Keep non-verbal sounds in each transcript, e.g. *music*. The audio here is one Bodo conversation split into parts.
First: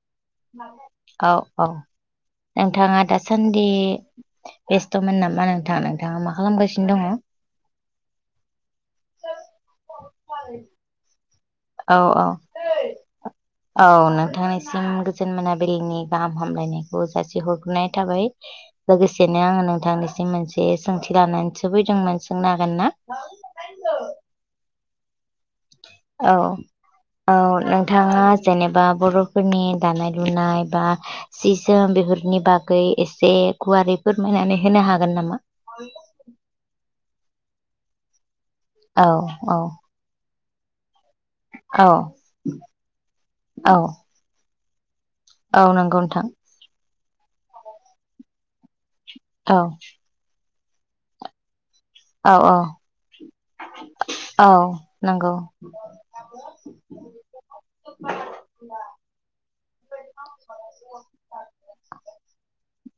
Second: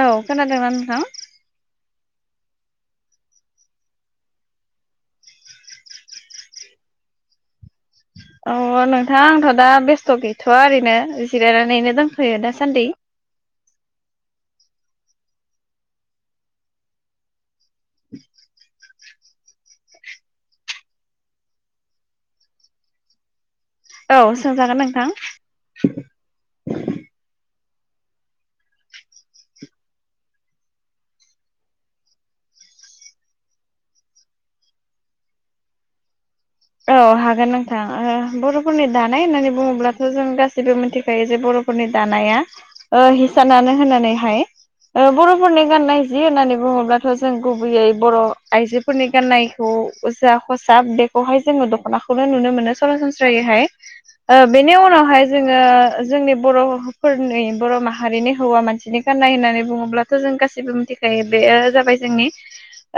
औ खोनादोंना नोंथां औ-औ। नोंथाङा दासान्दि बेस्थ'मोन नामा नोंथां नोंथाङा मा खालामगासिनो दङ। *unintelligible* *inaudible* अ नोंथां आंथ' दा बेस्थ' गैथ'आ ओरैनो जिरायनानैनो औ औ दोंथ'यो दासान्दि। औ *unintelligible* गोजोन मोनाबलिनि गाहाम हामलायनायखौ जासिहरग्रोनाय थाबाय लोगोसे बेनो आङो नोंथांनिसिम मोनसे सोंथि लानानै सोफैदोंमोन सोंनो हागोन ना। औ सोंजागोन नोंथां। औ-औ *unintelligible* नोंथाङा जेनेबा बर'फोरनि दानाय-लुनाय बा सि जोम बेफोरनि बागै एसे गुवारै फोरमायनानै होनो हागोन नामा। औ हागोन नोंथां ओ बर'फोरनि औ दानाय होननानै औ बुङोब्लाथ' जों गासिबो मिनथि बे जे औ बर'फोरनि दानाया औ हिसानानो होननानैहाय ओ बर'फोरनि औ नंगौ गाननाय जि नोंथां होननानै बुङोब्लाथ' जों गुबैयै बर' आइजो फोरनि औ गान्नायखौ जा ख'साब बेखौहाय जोङो दख'नाखौनो औ नुनो औ मोनो सरासन जायोहाय औ ओ बेनि उनावहाय नंगौ जोङो जोंनि बर' फोरनि बर' माहारिनि हौवा मानसिनि गाननाय होननानै बुङोब्लाथ' जों गासिबो मिथिखायो। बेयो जाबाय जोंनि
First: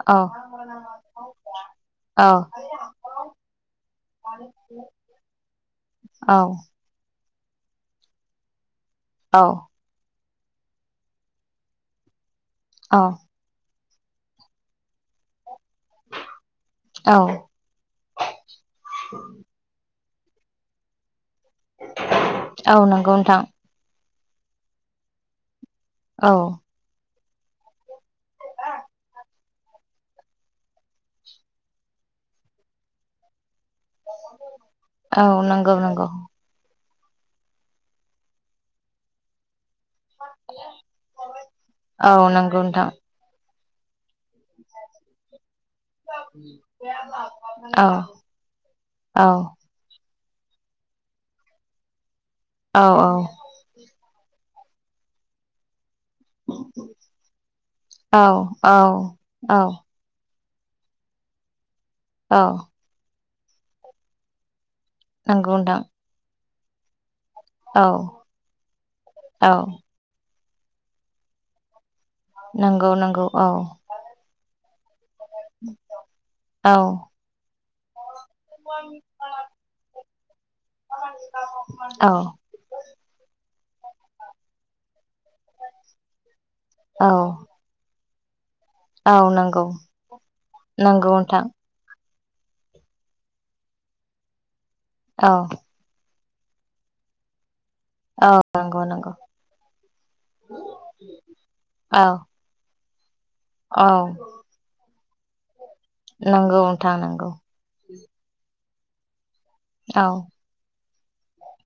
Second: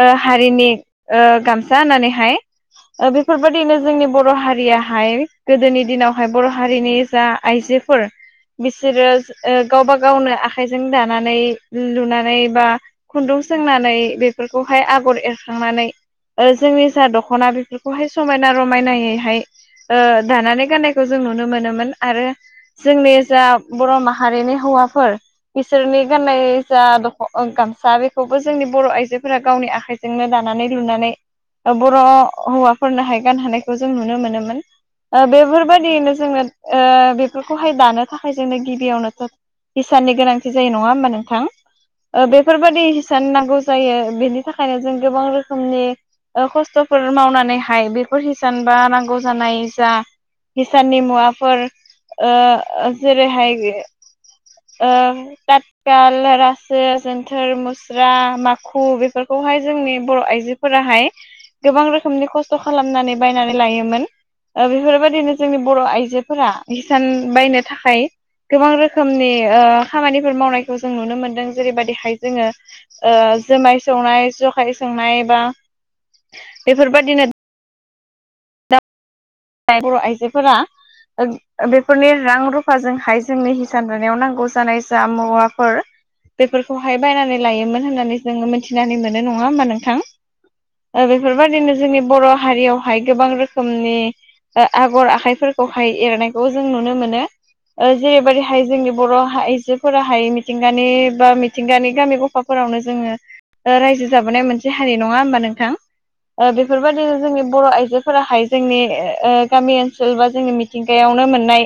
ओ औ हारिनि ओ गामसा औ होननानैहाय ओ बे बेफोरबायदिनो जोंनि बर' हारियाहाय गोदोनि दिनावहाय औ बर' हारिनि जा आइजोफोर बिसोरो औ ओ गावबा गावनो आ आखाइजों दानानै लुनानै बा औ खुन्दुं सोंनानै बेफोरखौहाय आगर एर खांनानै जोंनि जा औ दख'ना बेफोरखौहाय समायना रमायनायैहाय ओ दानानै गाननायखौ जों नुनो मोनोमोन आरो औ नंगौ जोंनि नोंथां जा बर' माह हारिनि हौवाफोर बिसोरनि औ गाननाय जा अ ओ गामसा बेखौबो जोंनि बर' आइजोफोरा गावनि आखाइजोंनो दानानै लुनानै बर' हौवा फोरनो हाय गानहानायखौ जों नुनो मोनोमोन। ओ औ बेफोर नंगौ नंगौ बादियैनो जोङो ओ बेफोरखौहाय दानो थाखाय जोंनो गिबियावनोथ' हिसाननि गोनांथि जायो नङा होमबा औ नोंथां। नंगौ बेफोरबायदि नोंथां हिसान नांगौ जायो बेनि थाखायनो जों गोबां रोखोमनि ओ खस्थ'फोर मावनानै औ हायो बेफोर हिसान बा नांगौ औ जानाय जा हिसाननि मुवाफोर औ ओ जेरैहाय ओ ताथ काल रासो जोन्थोर मुस्रा औ औ माखु औ बेफोरखौहाय जोंनि बर' आइजो फोराहाय गोबां रोखोमनि औ खस्थ' खालामनानै बायनानै लायोमोन। ओ बेफोरबायदिनो नंगौ जोंनि बर' नोंथां आइजोफोरा हिसान बायनो औ थाखाय गोबां रोखोमनि औ ओ खामानिफोर मावनायखौ जों नुनो मोनदों जेरैबादिहाइ जोङो नंगौ ओ नंगौ औ जोमाय संनाय जखाय संनाय बा औ बेफोर बादिनो *unintelligible* बर' आइजोफोरा ओ बेफोरनि औ रां रुफाजों हाय जोंनि *unintelligible* नांगौ जानाय जा मुवाफोर बेफोरखौहाय औ बायनानै लायोमोन होननानै जोङो मोन मिथिनानै औ मोनो नङा नंगौ होमबा नोंथां ओ नंगौ नोंथां बेफोरबायदिनो जोंनि बर' हारियावहाय गोबां रोखोमनि ओ आगर औ आखाइफोरखौहाय एरनायखौ जों नुनो मोनो। ओ औ जेरैबायदिहाय नंगौ जोंनि नंगौ बर' आइजोफोराहाय मिथिंगानि बा मिथिंगानि औ गामि गफाफोरावनो जोङो ओ औ रायजो जाबोनाय मोनसे हारि नङा होमबा नोंथां। ओ नंगौ नोंथां बेफोरबायदिनो नंगौ जोंनि बर' आइजोफोराहाय जोंनि ओ गामि औ ओनसोल बा जोंनि मिथिंगायावनो मोननाय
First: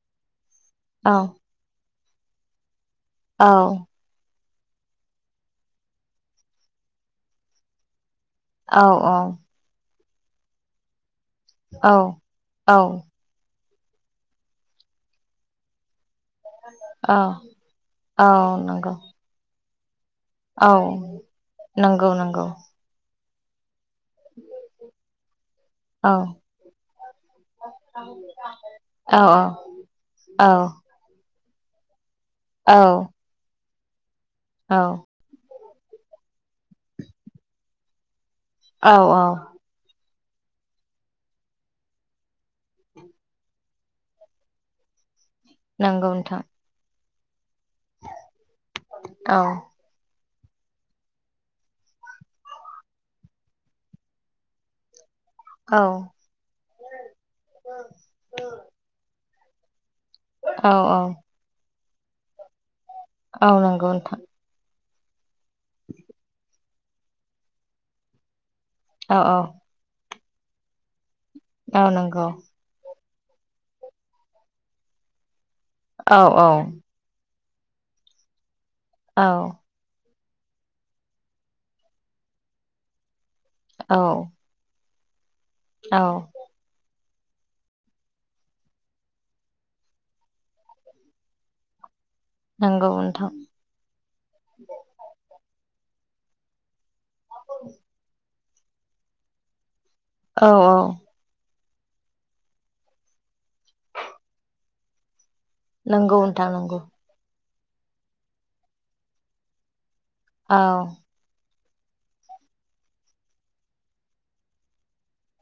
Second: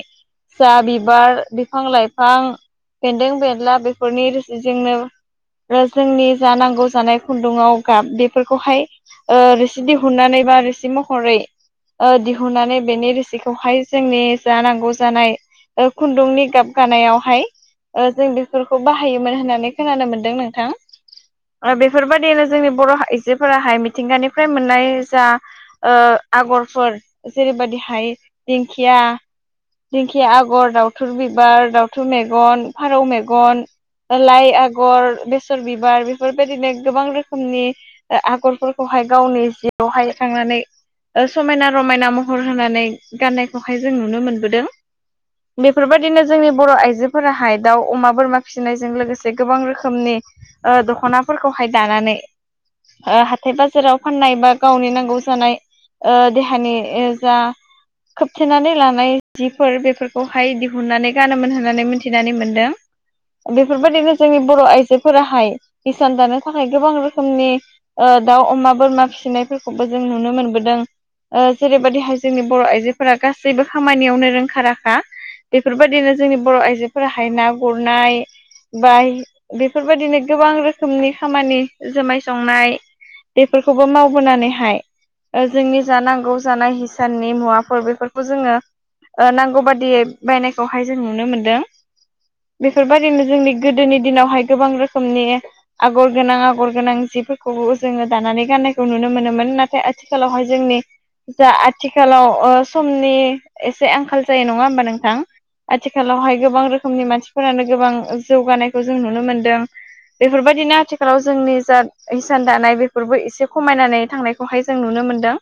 जा औ बिबार बिफां लाइफां बेन्दों औ बेन्ला बेफोरनि रो जोंनो जोंनि जा नांगौ जानाय खुन्दुङाव गाब बे औ फोरखौहाय औ ओ रोसि दिहुननानै बा रोसि महरै औ ओ दिहु औ *unintelligible* बेनि रोसिखौहाय जोंनि जा नांगौ जानाय खुन्दुंनि गाब औ गानायावहाय ओ औ जों बेसफोरखौ नंगौ बाहायोमोन होननानै खोनानो मोन दों नोंथां औ ओ नंगौ बेफोरबायदिनो नंगौ जोंनि बर' आइजोफोराहाय मिथिंगानिफ्राय मोननाय जा ओ औ आगरफोर जेरैबायदिहाय दिंखिया औ दिंखिया औ आगर दावथुर बिबार दउ थु मेग औ फारौ मेगन लाइ औ आगर बेसर बिबार बेफोरबायदिनो गोबां रोखोमनि औ आगरफोरखौहाय औ गावनि जिआवहाय थनानै समायना रमायना महर होनानै गाननायखौहाय जों नुनो मोनबोदों नंगौ बेफोरबायदिनो नोंथां जोंनि बर' आइजोफोराहाय दाउ अमा बोरमा फिसिनायजों औ लोगोसे गोबां रोखोमनि ओ दखनाफोरखौहाय दानानै ओ हाथाय बाजाराव फाननाय बा गावनि नांगौ जानाय औ ओ देहानि जा खोबथेनानै लानाय जिफोर बेफोरखौहाय औ दिहुननानै गानोमोन होननानै मि मिथिनानै औ मोनदों नंगौ बेफोरबायदिनो नोंथां जोंनि बर' आइजो फोराहाय हिसान दानो थाखाय गोबां रोखोमनि ओ दाउ अमा बोरमा औ औ फिसिनायफोरखौबो जों नुनो मोनबोदों ओ औ जेरैबायदिहाय नंगौ जोंनि बर' आइजो फोरा गासैबो खामानियावनो रोंखा राखा औ बेफोरबायदिनो जोंनि बर' आइजोफोराहाय ना गुरनाय बा औ बेफोरबायदिनो गोबां रोखोमनि खामानि जुमाय संनाय बेफोरखौबो औ मावबोनानैहाय जोंनि औ जानांगौ जानाय हिसाननि मुवाफोर बेफोरखौ जोङो ओ नांगौ बादियै बायनायखौहाय जों नुनो मोनदों नंगौ बेफोरबायदिनो नोंथां जोंनि गोदोनि दिनावहाय गोबां रोखोमनि आगर गोनां आगर गोनां जिफोरखौबो जोङो दानानै गाननायखौ नुनो मोनोमोन नाथाय औ आथिखालावहाय औ जोंनि दा आथिखालाव ओ समनि एसे आंखाल जायो नङा होमबा नोंथां। नंगौ आथिखालावहाय नोंथां गोबां नंगौ रोखोमनि मानसिफोरानो गोबां जौगानायखौ जों नुनो मोनदों औ बेफोरबायदिनो आथिखालाव जोंनि जा हिसान दानाय बेफोरबो एसे खमायनानै थांनायखौहाय जों नुनो मोनदों।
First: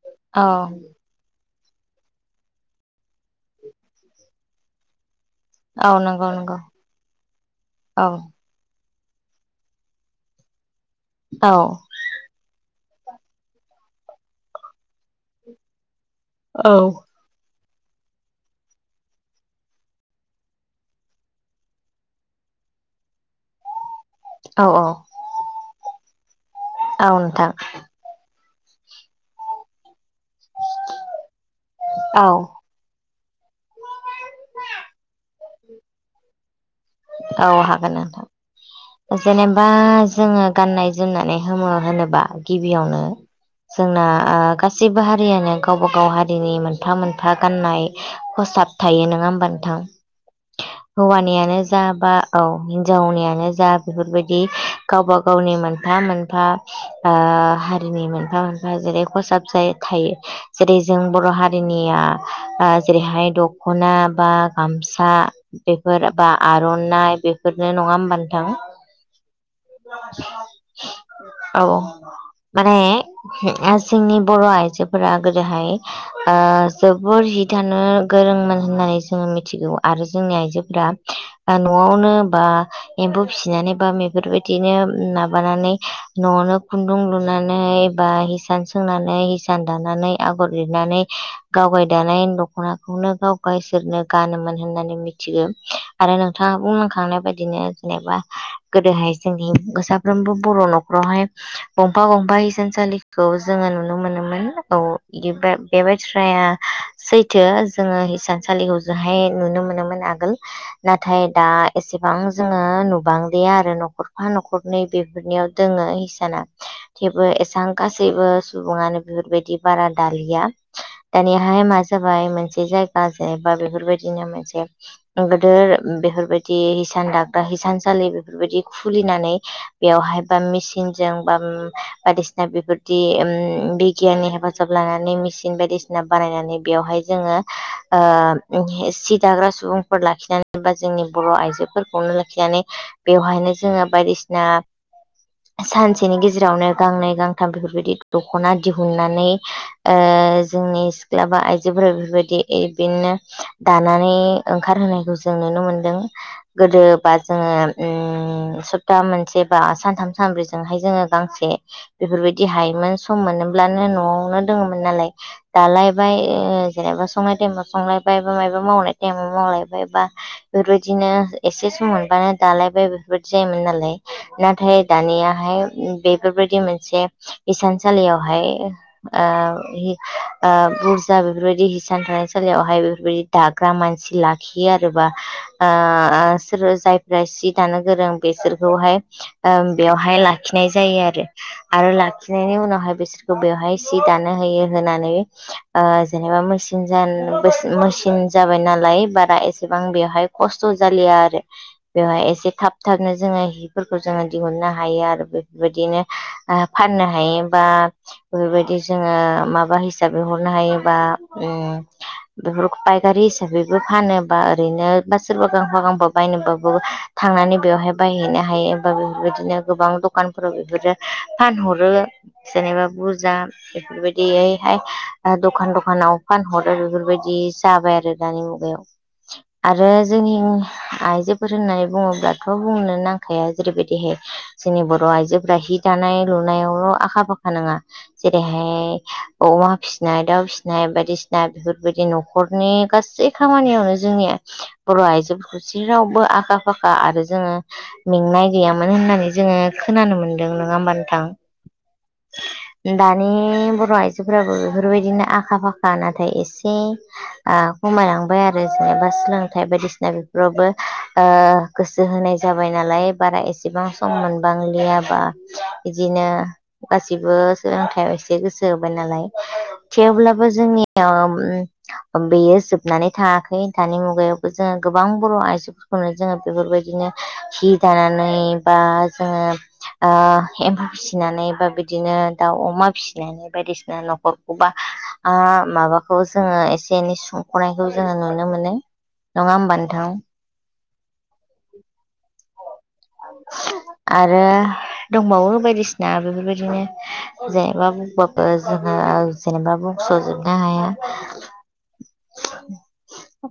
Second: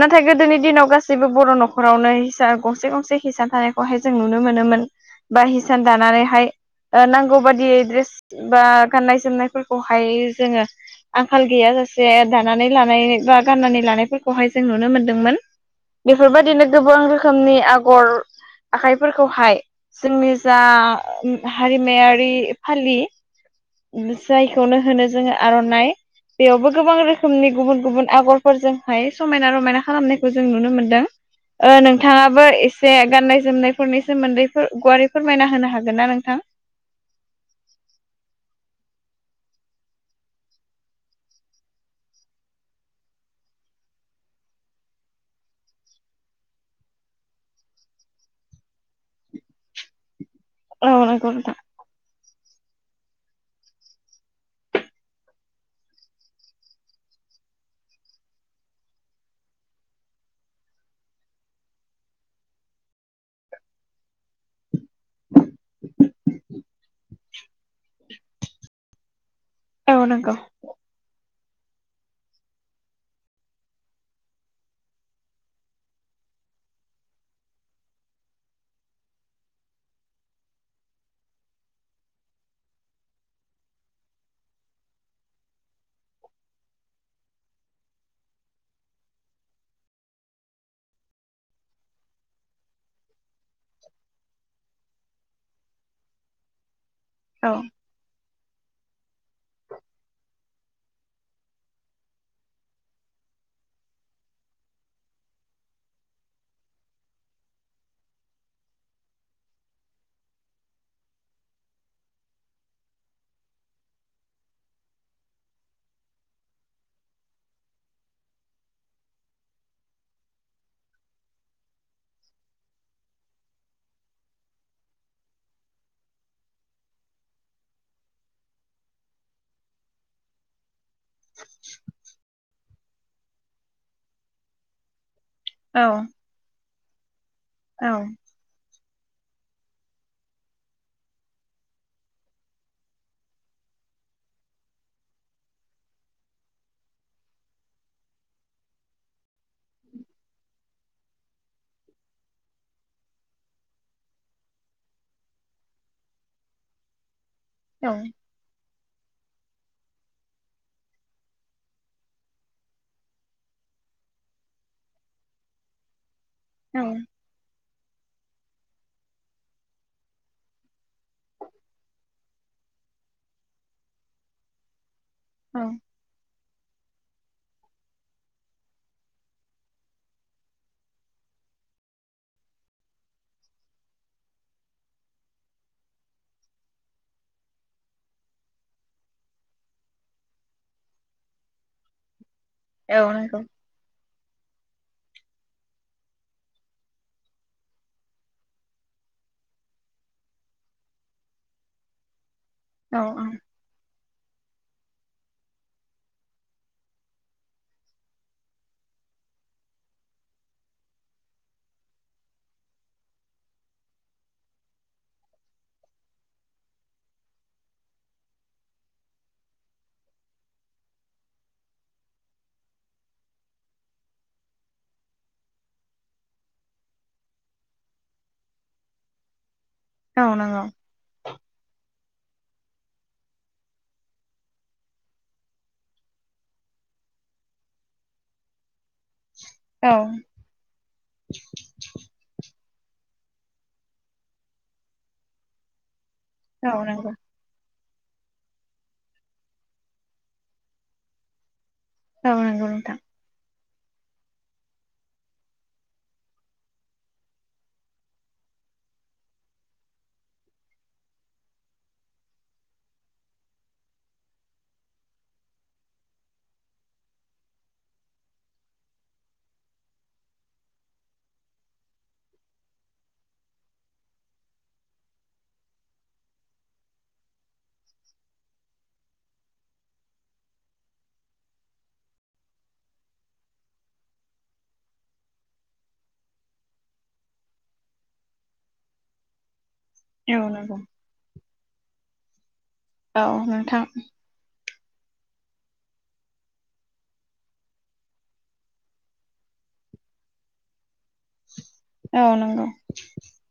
नाथाय औ गोदोनि दिनाव गासैबो बर' न न'खरावनो हिसा गंसे गंसे हिसान थानायखौहाय जों नुनो मोनोमोन। बा हिसान औ नंगौ दानानैहाय नंगौ ओ नांगौ बाददि औ ड्रेस बा गाननाय जोमनायफोरखौहाय जोङो आंखाल औ गैया जासे दानानै लानाय बा गाननानै लानायफोरखौहाय जों नुनो मोन्दोंमोन बेफोरबायदिनो औ गोबां रोखोमनि आगर आखाइफोरखौहाय जोंनि जा हारिमायारि फालि *inaudible* *unintelligible* औ जायखौनो होनो जोङो आर'नाइ बेयावबो गोबां औ रोखोमनि नोंथां गुबुन गुबुन आगरफोरजों फाय। समायना रमायना खालामनायखौ जों नुनो मोनदों ओ औ नोंथाङाबो एसे गाननाय जोमनायफोरनि सोमोन्दै गुवारै फोरमायना होनो हागोन ना नोंथां। औ हागोन नोंथां। जेनेबा जोङो गाननाय जोमनानै हो होनोबा गिबियावनो जोंना ओ गासिबो हारियानो गावबा गाव हारिनि मोनफा मोनफा गाननाय साब थायो नङा होमबा नोंथां। औ नंगौ नोंथां। हौवानियानो जा बा औ हिनजावनियानो जा बेफोरबायदि गावबा गावनि मोनफा मोनफा ओ हारिनि मोनफा मोनफा जेरै खसाब जायो थायो जेरै जों बर' हारिनिया ओ जेरैहाय दख'ना बा गामसा बेफोर बा आर'नाइ बेफोरनो नङा होमबा नोथां औ नोंगौ औ माने जोंनि बर' आइजोफोरा गोदोहाय ओ जोबोर हि दानो गोर रोंङोमोन होननानै जोङो मिथिगौ आरो जोंनि आइजोफोरा न'आवनो बा एम्फौ फिसिनानै बा बेफोरबायदिनो माबानानै न'आवनो खुन्दुं लुनानै बा हिसान सोंनानै हिसान दानानै आगर लिरनानै गावगाय दानाय दखनाखौनो गाव गावसोरनो गानोमोन होननानै मिथिगौ आरो नोंथाङा बुंलांखांनाय औ बायदिनो जेनेबा गोदोहाय जोंनि साफ्रोमबो बर' न'खरावहाय गंफा गंफा हिसानसालिखौ जोङो नुनो मोनोमोन औ बे बाथ्राया सैथो जोङो हिसानसालिखौ ओजोंहाय नुनो मोनोमोन आगोल नाथाय दा एसेबां जोङो नुबांदिया आरो न'खरफा न'खरनै बेफोरनियाव दोङो इसाना थेवबो एसबां गासैबो सुबुङानो बेफोरबायदि बारा दालिया दानिहाय मा जाबाय मोनसे जायगा जे बा बेफोरबायदिनो मोनसे बेफोरबायदि हिसान दाग्रा हिसानसालि बेफोरबायदि खुलिनानै बेयावहाय मेसिनजों बा बायदिसिना बेफोरदि बिगियाननि हेफाजाब लानानै मेसिन औ बायदिसिना बानायनानै बेयावहाय जोङो ओ सि दाग्रा सुबुंफोर लाखि बा जोंनि बर' आइजोफोरखौनो लाखिनानै बेवहायनो जोङो बायदिसिना सानसेनि गेजेरावनो गांनै गांथाम बेफोरबायदि दखना दिहुननानै ओ जोंनि सिख्ला बा आइजोफोरा बेफोरबायदि बिनो दानानै ओंखारहोनायखौ जों जों नुनो मोनदों गोदोबा औ जोङो सप्ता मोनसे सानथाम सानब्रैजोंहाय जोङो गांसे बेफोरबायदि हायोमोन सम मोनोब्लानो न'आवनो दङमोन नालाय दालाय बाय औ जेनेबा संनाय टाइमाव संलायबाय बा मायबा मावनाय टाइमाव मावलायबाय बा बेफोरबायदिनो एसे सम मोनबानो दालायबाय बेफोरबायदि जायोमोन नालाय नाथाय दानियाहाय बेफोरबायदि मोनसे हिसानसालियावहाय ओ बुरजा बेफोरबायदि हिसानफोरा हिसानसालियावहाय बेफोरबायदि दाग्रा मानसि लाखियो आरो बा ओ जायफ्रा सि दानो गोरों बेसोरखौहाय ओ बेवहाय ला खिनाय जायो आरो आरो लाखिनायनि उनावहाय औ बिसोरखौ नंगौ बेवहाय सि दानो होयो होंनानै ओ जेनेबा मेसिन मेसिन जाबाय नालाय बारा एसेबां बेवहाय खस्थ' जालिया आरो बेवहाय एसे थाब औ थाबनो जोङो हिफोरखौ जोंङो दिहुननो हायो आरो बेफोरबायदिनो फाननो हायो बा बेफोरबायदि जोङो माबा हिसाबै हरनो हायोबा बे फायखारि हिसाबैबो फानो बा ओरैनो बा सोरबा गांफा गांफा बायनोबाबो थांनानै बेवहाय बायहैनो हायो बे बिदिनो गोबां दखानफोराव बेफोरो फानहरो जेनेबा बुरजा बेफोरबायदि यैहाय दखान दखानाव फानहरो बेफोरबायदि जाबाय आरो दानि मुगायाव आरो औ जोंनि नंगौ आइजोफोर होननानै बुङो दाथ' बुंनो नांखाया जेरैबायदिहाय जोंनि बर' आइजोफोरा हि दानाय लुनायावल' आ खा फाखा नाङा जेरैहाय अमा औ फिसिनाय दाउ फिसिनाय बायदिसिना बेफोरबायदि न'खरनि गासै खामानियावनो जोंनि बर' आइजोफोरखौ जेरावबो आखा औ फाखा नंगौ आरो जोङो मेंनाय गैयामोन होननानै जोङो खोनानो मोनदों नङा होमबा औ नंगौ नोंथां नोंथां दानि बर' आइजोफोराबो बेफोरबायदिनो आखा फाखा नाथाय एसे ओ खमायलांबाय आरो बाय बा सोलोंथाइ बायदिसिना बेफोरावबो ओ गोसो होनाय जाबाय नालाय बारा एसे बां सम मोनबांलिया बा बिदिनो गासिबो सोलोंथाइयाव एसे गोसो थोबाय नालाय थेवब्लाबो जोंनियाव बेयो जोबनानै थाङाख खै दानि मुगायावबो जोङो गोबां बर' आइजोफोरखौनो जोङो बेफोरबायदिनो हि दानानै बा जोंङो ओ एम्फौ फिसिनानै बा बिदिनो दाउ अमा फिसिनानै बायदिसिना न'खरखौबा ओा माबाखौ जोङो एसे एनै सुंख'नायखौ जोङो नु नो मोनो नंङाहोमबा नो औ नंगौ। औ नोंथां। आरो दंबावो बायदिसिना बेफोरबायदिनो जेनेबा बबो जोंहा जेनेबा सजोबनो हाया। औ नंगौ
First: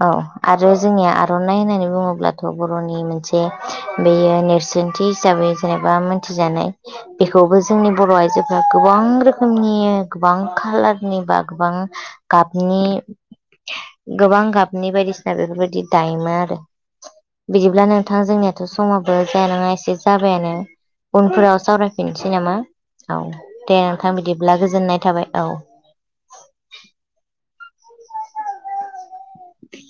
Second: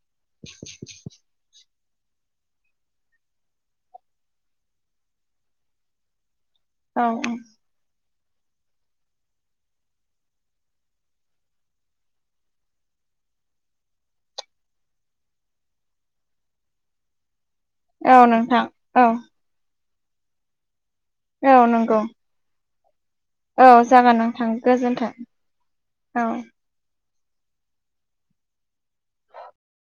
औ आरो जोंनिया आर'नाइ होननानै बुङोब्लाथ' बर'नि मोनसे बेयो नेरसोनथि हिसाबै जेनेबा मोनथ थि जानाय औ बेखौबो जोंनि बर' आइजोफोरा गोबां रोखोमनि गोबां खाालारनि बा गोबां गाबनि गोबां गाबनि बायदिसिना बेफोरबायदि दायोमोन आरो। बिदिब्ला औ नोंथां जोंनियाथ' औ समावबो जाया नङा एसे जाबायानो। उनफोराव औ नंगौ सावरायफिननोसै नामा? औ औ दे नोंथां जागोन बिदिब्ला गोजोननाय गोजोन्थों थाबाय औ। *inaudible*